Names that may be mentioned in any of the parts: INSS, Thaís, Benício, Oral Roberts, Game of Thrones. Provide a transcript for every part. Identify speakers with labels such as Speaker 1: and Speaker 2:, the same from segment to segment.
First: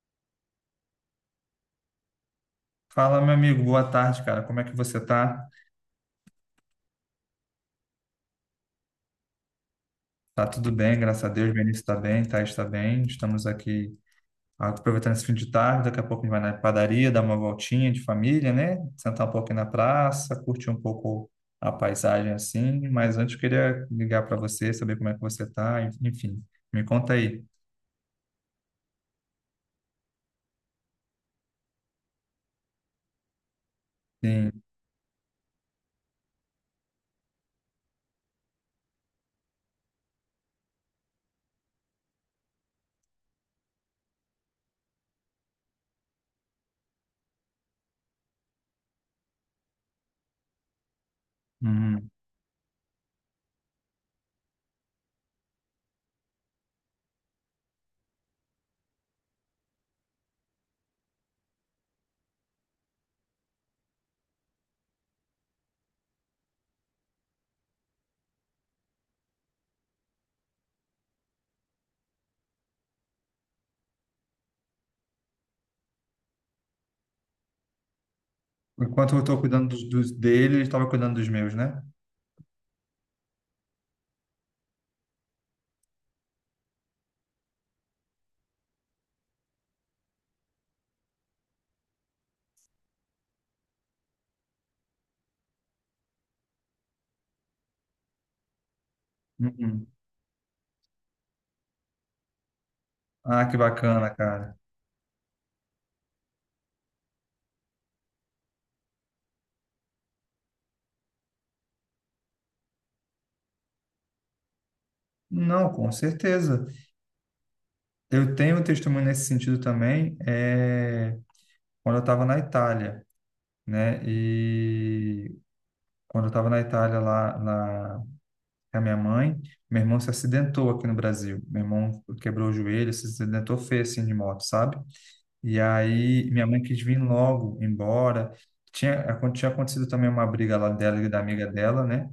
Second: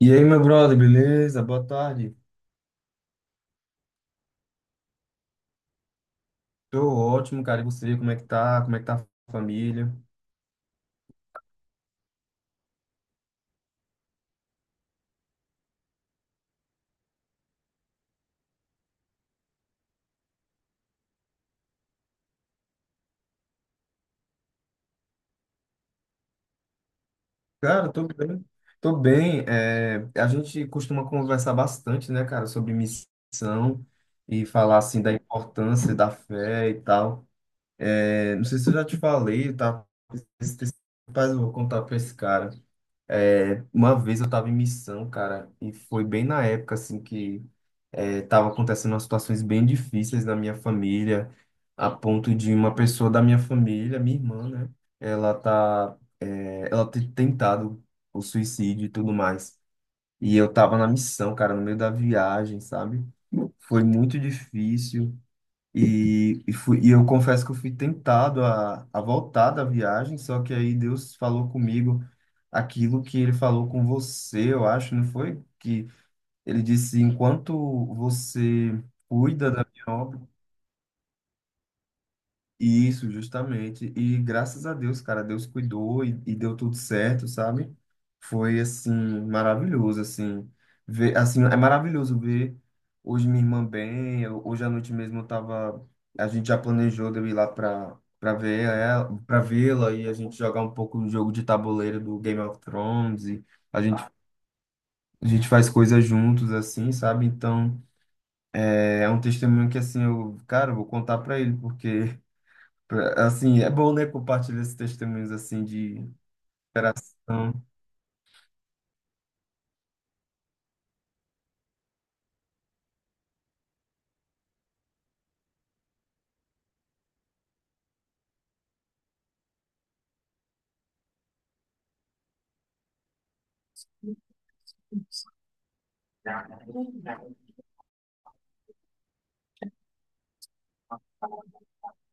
Speaker 1: E aí, meu brother, beleza? Boa tarde.
Speaker 2: Fala, meu amigo, boa tarde, cara. Como é que você tá?
Speaker 1: Tô ótimo, cara. E você, como é que tá? Como é que tá a família?
Speaker 2: Tá tudo bem, graças a Deus. Benício está bem, Thaís está bem. Estamos aqui aproveitando esse fim de tarde. Daqui a pouco a gente vai na padaria, dar uma voltinha de família, né? Sentar um pouquinho na praça, curtir um pouco a paisagem assim. Mas antes eu queria ligar para você, saber como é que você tá. Enfim, me conta aí.
Speaker 1: Cara, tô bem. Tô bem. É, a gente costuma conversar bastante, né, cara, sobre missão e
Speaker 2: Sim.
Speaker 1: falar, assim, da importância da fé e tal. É, não sei se eu já te falei, tá? Rapaz, eu vou contar pra esse cara. É, uma vez eu tava em missão, cara, e foi bem na época, assim, que estava acontecendo umas situações bem difíceis na minha família, a
Speaker 2: Uhum.
Speaker 1: ponto de uma pessoa da minha família, minha irmã, né? Ela tá, é, ela ter tentado o suicídio e tudo mais. E eu tava na missão, cara, no meio da viagem, sabe? Foi muito difícil. E eu confesso que eu fui tentado a voltar da viagem, só que aí Deus falou comigo aquilo que ele falou com você, eu acho, não foi? Que ele disse: enquanto você
Speaker 2: Enquanto eu estou
Speaker 1: cuida da
Speaker 2: cuidando
Speaker 1: minha
Speaker 2: dos
Speaker 1: obra,
Speaker 2: dele, ele estava cuidando dos meus, né?
Speaker 1: isso, justamente. E graças a Deus, cara, Deus cuidou e deu tudo certo, sabe? Foi assim, maravilhoso, assim. Ver, assim, é maravilhoso ver hoje minha irmã bem. Eu- hoje à noite mesmo eu tava. A gente já planejou de eu ir lá para
Speaker 2: Uhum.
Speaker 1: vê-la e a gente jogar um pouco do jogo de tabuleiro do Game of Thrones. E
Speaker 2: Ah, que
Speaker 1: a gente,
Speaker 2: bacana, cara.
Speaker 1: a gente faz coisas juntos, assim, sabe? Então. É é um testemunho que, assim, eu, cara, eu vou contar para ele, porque, assim, é bom, né, compartilhar esses testemunhos, assim,
Speaker 2: Não, com
Speaker 1: de
Speaker 2: certeza.
Speaker 1: superação.
Speaker 2: Eu tenho um testemunho nesse sentido também, quando eu estava na Itália, né? E quando eu estava na Itália lá com a minha mãe, meu irmão se acidentou aqui no Brasil. Meu irmão quebrou o joelho, se acidentou feio assim de moto, sabe? E aí minha mãe quis vir logo embora. Tinha acontecido também uma briga lá dela e da amiga dela, né?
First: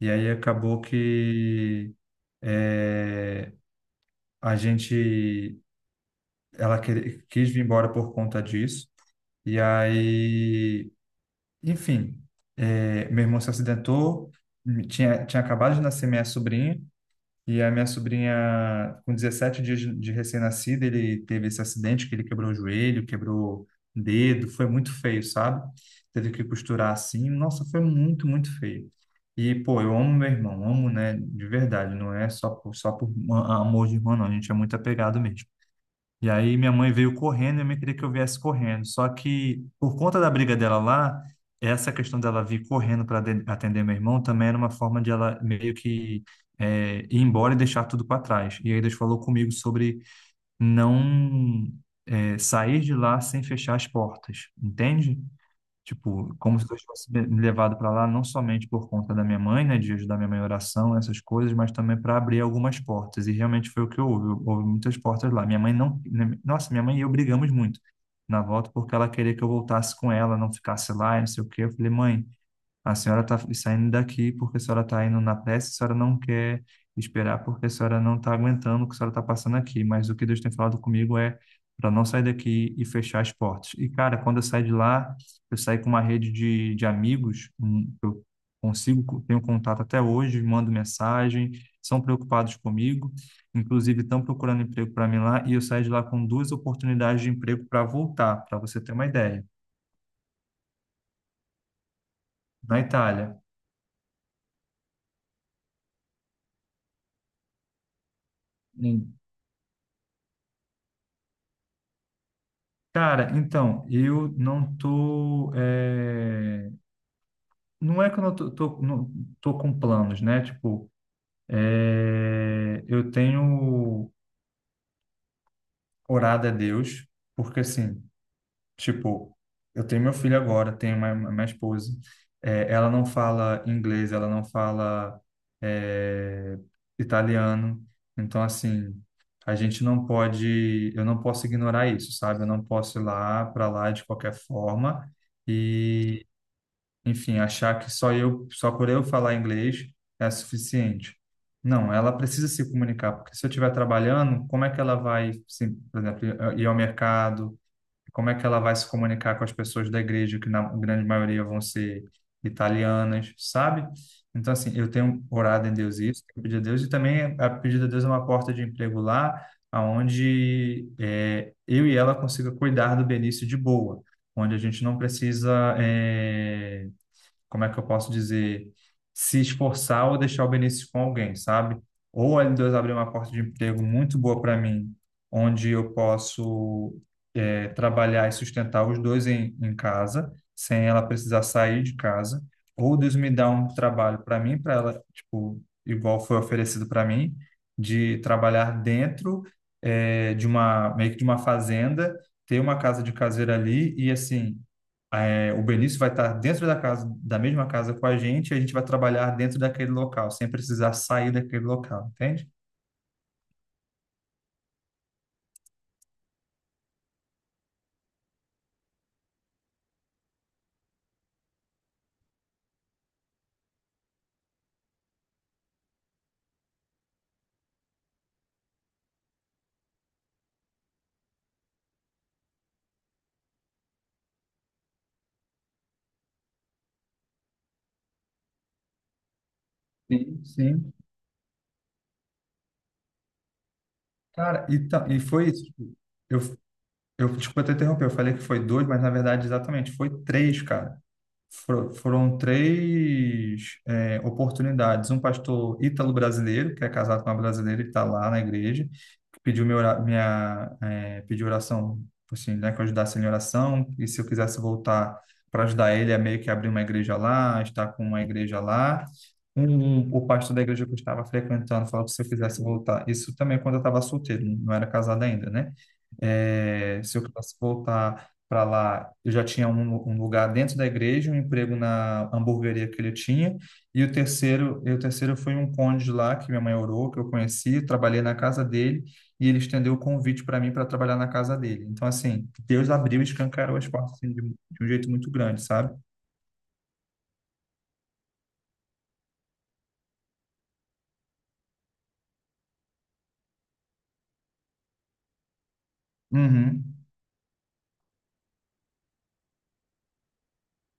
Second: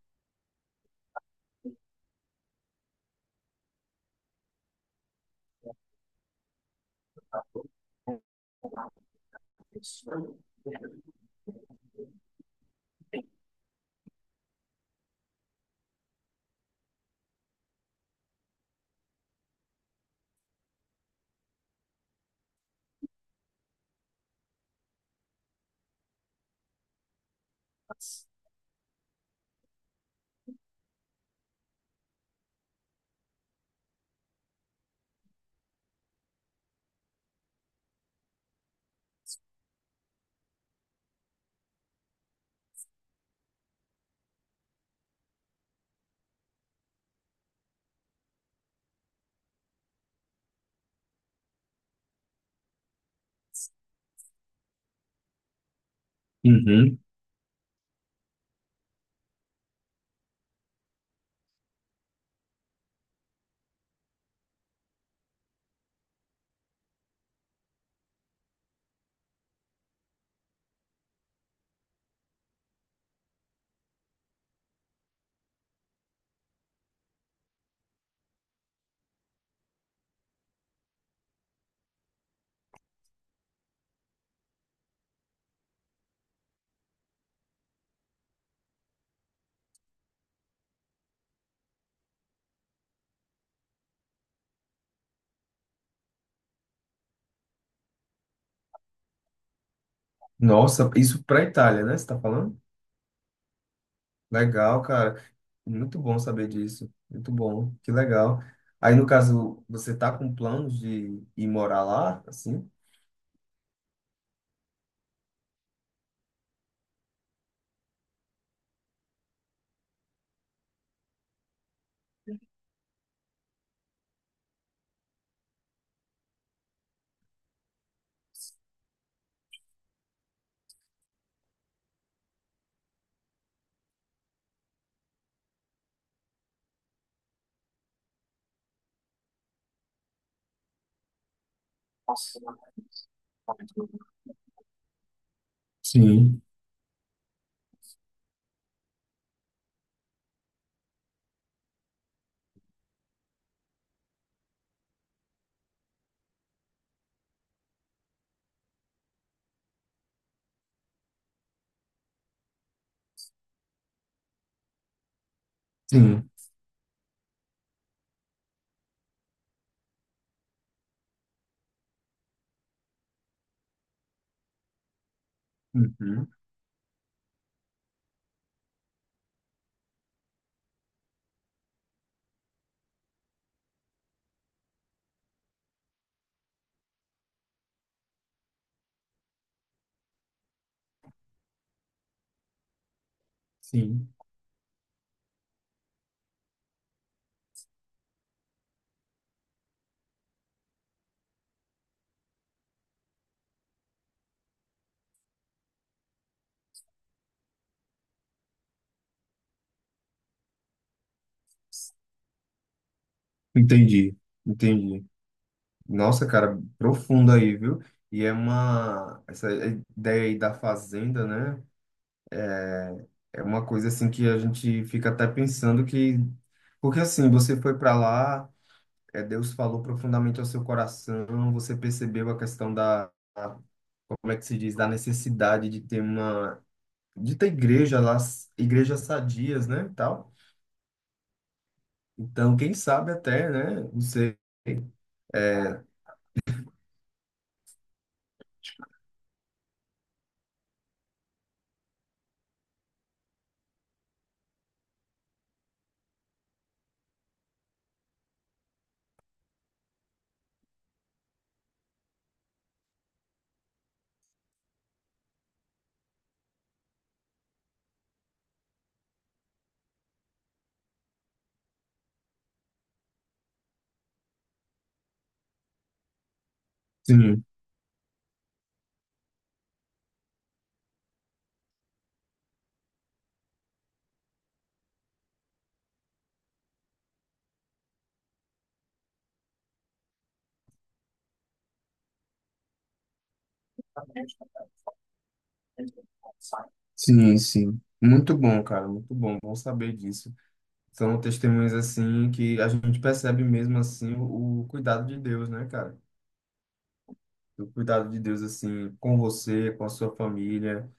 Speaker 2: E aí acabou que é, a gente, ela quis vir embora por conta disso. E aí, enfim, meu irmão se acidentou, tinha acabado de nascer minha sobrinha, e a minha sobrinha, com 17 dias de recém-nascida, ele teve esse acidente que ele quebrou o joelho, quebrou o dedo, foi muito feio, sabe? Teve que costurar assim, nossa, foi muito, muito feio. E, pô, eu amo meu irmão, amo, né, de verdade, não é só só por amor de irmão, não, a gente é muito apegado mesmo. E aí minha mãe veio correndo e me queria que eu viesse correndo. Só que por conta da briga dela lá, essa questão dela vir correndo para atender meu irmão também era uma forma de ela meio que ir embora e deixar tudo para trás. E aí Deus falou comigo sobre não sair de lá sem fechar as portas, entende? Tipo, como se Deus
Speaker 1: Uhum.
Speaker 2: tivesse me levado para lá, não somente por conta da minha mãe, né, de ajudar minha mãe em oração, essas coisas, mas também para abrir algumas portas. E realmente foi o que houve. Houve muitas portas lá. Minha mãe não. né, Nossa, minha mãe e eu brigamos muito na volta porque ela queria que eu voltasse com ela, não ficasse lá, e não sei o quê. Eu falei, mãe. A senhora está saindo daqui porque a senhora está indo na pressa, a senhora não quer esperar porque a senhora não está aguentando o que a senhora está passando aqui. Mas o que Deus tem falado comigo é para não sair daqui e fechar as portas. E, cara, quando eu saí de lá, eu saí com uma rede de amigos, eu consigo, tenho contato até hoje, mando mensagem, são preocupados comigo, inclusive estão procurando emprego para mim lá, e eu saí de lá com duas oportunidades de emprego para voltar, para você ter uma ideia.
Speaker 1: Nossa, isso para a Itália, né? Você está falando?
Speaker 2: Na Itália.
Speaker 1: Legal, cara. Muito bom saber disso. Muito bom. Que legal. Aí, no caso, você tá com planos de ir morar lá, assim?
Speaker 2: Cara, então, eu não tô. Eh, Não é que eu não tô com planos, né? Tipo, eu tenho orado a Deus, porque assim, tipo, eu tenho meu filho agora, tenho minha esposa. Ela não fala inglês, ela não fala, eh, italiano. Então, assim, a gente não pode. Eu não posso ignorar isso, sabe? Eu não posso ir lá para lá de qualquer forma.
Speaker 1: Sim,
Speaker 2: Enfim, achar que só eu, só por eu falar inglês é suficiente. Não, ela precisa se comunicar, porque se eu estiver trabalhando, como é que ela vai, assim, por exemplo, ir ao mercado? Como é que ela vai se comunicar com as pessoas da igreja, que na grande maioria vão ser italianas, sabe? Então, assim, eu tenho orado em Deus isso,
Speaker 1: sim.
Speaker 2: tenho pedido a Deus, e também a pedido a Deus é uma porta de emprego lá, aonde eu e ela consiga cuidar do Benício de boa, onde a gente não precisa
Speaker 1: Uhum.
Speaker 2: como é que eu posso dizer, se esforçar ou deixar o benefício com alguém, sabe? Ou a L2 abrir uma porta de emprego muito boa para mim, onde eu posso é, trabalhar e sustentar os dois em, em casa, sem ela precisar sair de casa, ou Deus me dá um
Speaker 1: Sim.
Speaker 2: trabalho para mim, para ela, tipo, igual foi oferecido para mim, de trabalhar dentro é, de uma, meio que de uma fazenda, ter uma casa de caseira ali e, assim, é, o Benício vai estar dentro da casa, da mesma casa com a gente, e a gente vai trabalhar dentro daquele local, sem precisar sair daquele local, entende?
Speaker 1: Entendi, entendi. Nossa, cara, profundo aí, viu? E é uma. Essa ideia aí da fazenda, né? É é uma coisa assim que a gente fica até pensando que. Porque assim, você foi para lá, é, Deus falou profundamente ao seu coração, você percebeu a questão da. Como é que se diz? Da necessidade de ter uma. De ter igreja lá, igrejas sadias, né? E tal.
Speaker 2: Sim, sim.
Speaker 1: Então, quem sabe até, né? Você.
Speaker 2: Cara, e foi isso.
Speaker 1: É,
Speaker 2: Eu, desculpa te interromper, eu falei que foi dois, mas na verdade, exatamente, foi três, cara. Foram três, é, oportunidades. Um pastor ítalo-brasileiro, que é casado com uma brasileira e está lá na igreja. Pediu minha pediu oração, assim, né, que eu ajudasse ele em oração, e se eu quisesse voltar para ajudar ele, é meio que abrir uma igreja lá, estar com uma igreja lá. Um, o pastor da igreja que eu estava frequentando falou que se eu quisesse voltar, isso também quando eu estava solteiro, não era casado ainda, né? Se eu
Speaker 1: sim.
Speaker 2: quisesse voltar para lá, eu já tinha um lugar dentro da igreja, um emprego na hamburgueria que ele tinha, e o terceiro foi um cônjuge lá que minha mãe orou, que eu conheci, trabalhei na casa dele, e ele estendeu o convite para mim para trabalhar na casa dele. Então, assim, Deus abriu e escancarou as portas assim, de um jeito muito grande, sabe?
Speaker 1: Sim, sim. Muito bom, cara, muito bom. Bom saber disso. São testemunhas assim que a gente percebe mesmo assim o cuidado de Deus, né, cara?
Speaker 2: Uhum.
Speaker 1: O cuidado de Deus assim com você, com a sua família.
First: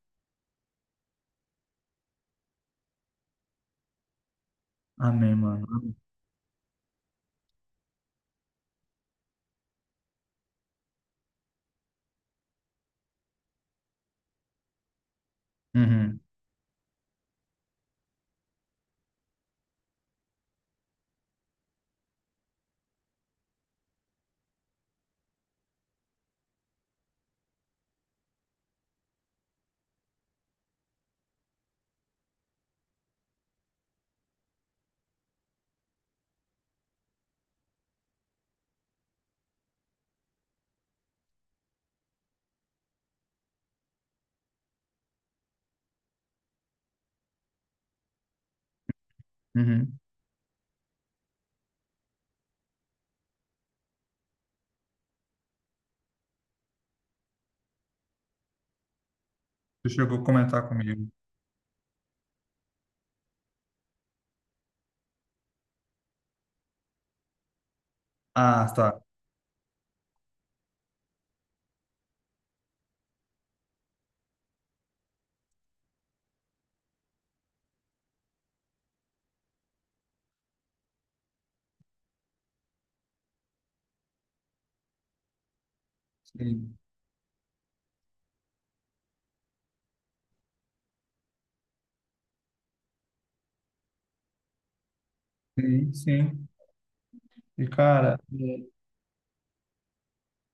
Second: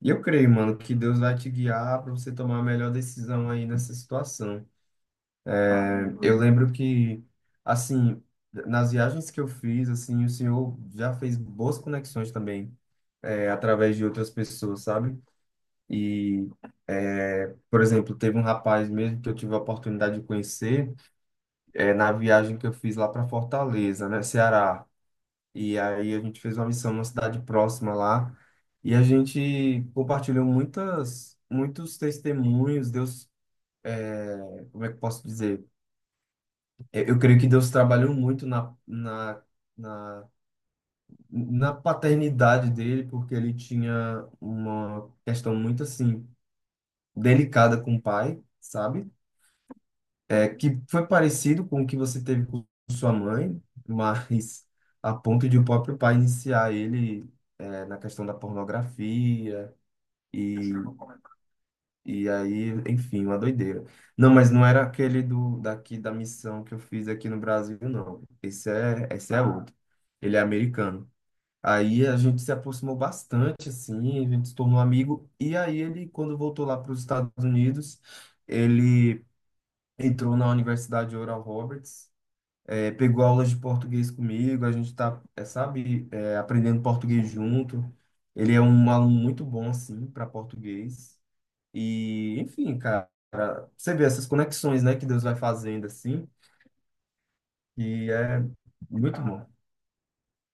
Speaker 1: E eu creio, mano, que Deus vai te guiar para você tomar a melhor decisão aí nessa situação.
Speaker 2: Amém, mano.
Speaker 1: É, eu lembro que assim, nas viagens que eu fiz, assim, o Senhor já fez boas conexões também, é, através de outras pessoas, sabe?
Speaker 2: Uhum.
Speaker 1: E, é, por exemplo, teve um rapaz mesmo que eu tive a oportunidade de conhecer é, na viagem que eu fiz lá para Fortaleza, né, Ceará. E aí a gente fez uma missão numa cidade próxima lá e a gente compartilhou muitos testemunhos. Deus, é, como é que eu posso dizer? É, eu creio que Deus trabalhou muito na, na paternidade dele, porque ele tinha uma questão muito assim delicada com o pai, sabe?
Speaker 2: Uhum.
Speaker 1: É, que foi parecido com o que você teve com sua mãe, mas a ponto de o próprio pai iniciar ele é, na questão da pornografia
Speaker 2: Tu chegou a
Speaker 1: e,
Speaker 2: comentar comigo.
Speaker 1: e aí, enfim, uma doideira. Não, mas não era aquele do daqui da missão que eu fiz aqui no Brasil, não. Esse
Speaker 2: Ah, tá.
Speaker 1: é, esse é outro. Ele é americano. Aí a gente se aproximou bastante, assim, a gente se tornou amigo. E aí ele, quando voltou lá para os Estados Unidos, ele entrou na Universidade Oral Roberts é, pegou aulas de português comigo, a gente tá, é, sabe, é,
Speaker 2: Sim,
Speaker 1: aprendendo português junto. Ele é um aluno muito bom, assim, para português. E, enfim, cara, você vê essas conexões, né, que Deus vai fazendo,
Speaker 2: sim.
Speaker 1: assim,
Speaker 2: Sim. E,
Speaker 1: e
Speaker 2: cara,
Speaker 1: é
Speaker 2: é,
Speaker 1: muito bom.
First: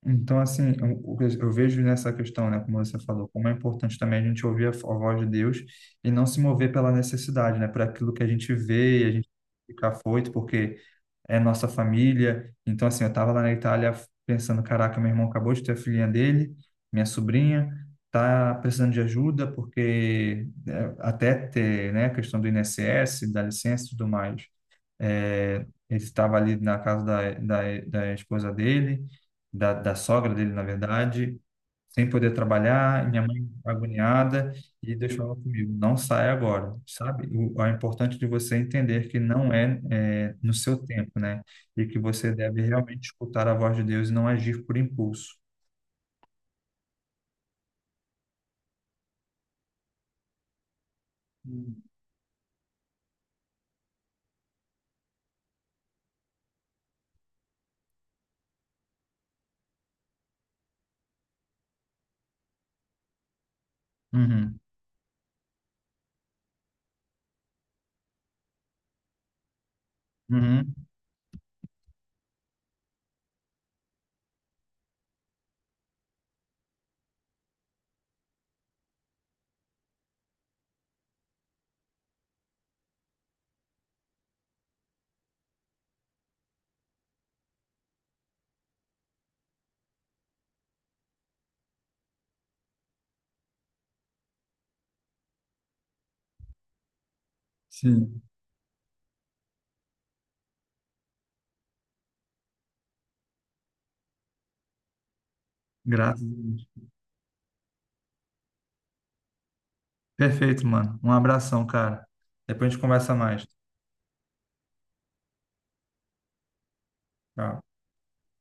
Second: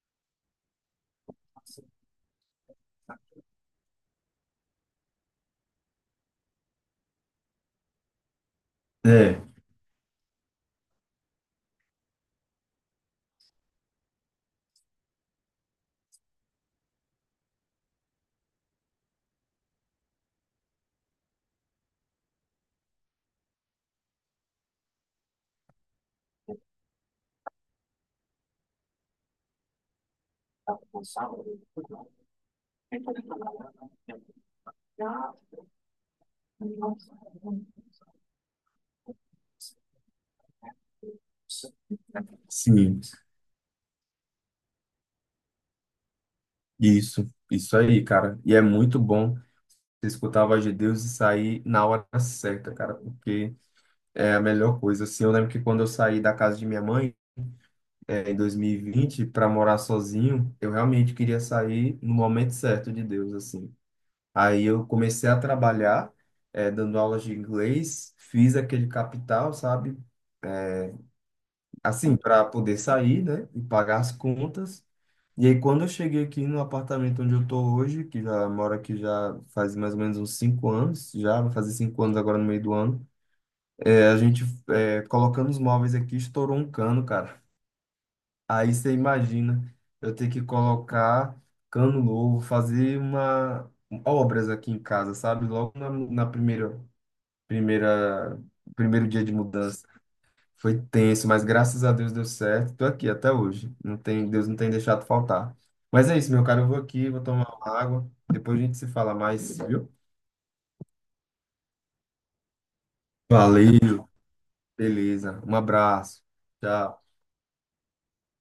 Speaker 2: então, assim, eu, o que eu vejo nessa questão, né, como você falou, como é importante também a gente ouvir a voz de Deus e não se mover pela necessidade, né, por aquilo que a gente vê e a gente
Speaker 1: É,
Speaker 2: fica afoito, porque é nossa família. Então, assim, eu estava lá na Itália pensando, caraca, meu irmão acabou de ter a filhinha dele, minha sobrinha, tá precisando de ajuda porque é, até ter, né, a questão do INSS, da licença e tudo mais. É, ele estava ali na casa da esposa dele, da sogra dele, na verdade, sem poder trabalhar, minha mãe agoniada, e Deus falou comigo, não sai agora, sabe? O, é importante de você entender que não é, é no seu tempo, né? E que você deve
Speaker 1: sim,
Speaker 2: realmente escutar a voz de Deus e não agir por impulso.
Speaker 1: isso aí, cara. E é muito bom você escutar a voz de Deus e sair
Speaker 2: Hum.
Speaker 1: na hora certa, cara, porque é a melhor coisa. Assim, eu lembro que quando eu saí da casa de minha mãe, é, em 2020 para morar sozinho, eu realmente queria sair no momento certo de Deus, assim.
Speaker 2: Uhum,
Speaker 1: Aí eu comecei a trabalhar, é, dando aulas de inglês, fiz aquele capital, sabe?
Speaker 2: uhum,
Speaker 1: Assim, para poder sair, né? E pagar as contas. E aí, quando eu cheguei aqui no apartamento onde eu tô hoje, que já moro aqui já faz mais ou menos uns 5 anos, já vai fazer 5 anos agora no meio do ano, é, a gente, é, colocando os móveis aqui, estourou um cano, cara. Aí você imagina eu ter que colocar cano novo, fazer uma obras aqui em casa, sabe? Logo na primeira,
Speaker 2: sim,
Speaker 1: primeira, primeiro dia de mudança. Foi tenso, mas graças a Deus deu certo. Tô aqui até hoje. Não tem, Deus não tem deixado faltar. Mas é
Speaker 2: graças a
Speaker 1: isso, meu cara.
Speaker 2: Deus.
Speaker 1: Eu vou aqui, vou tomar uma água. Depois a gente se fala mais, viu?
Speaker 2: Perfeito, mano. Um abração, cara. Depois a gente conversa mais.
Speaker 1: Valeu, beleza. Um abraço. Tchau.
Speaker 2: Tchau.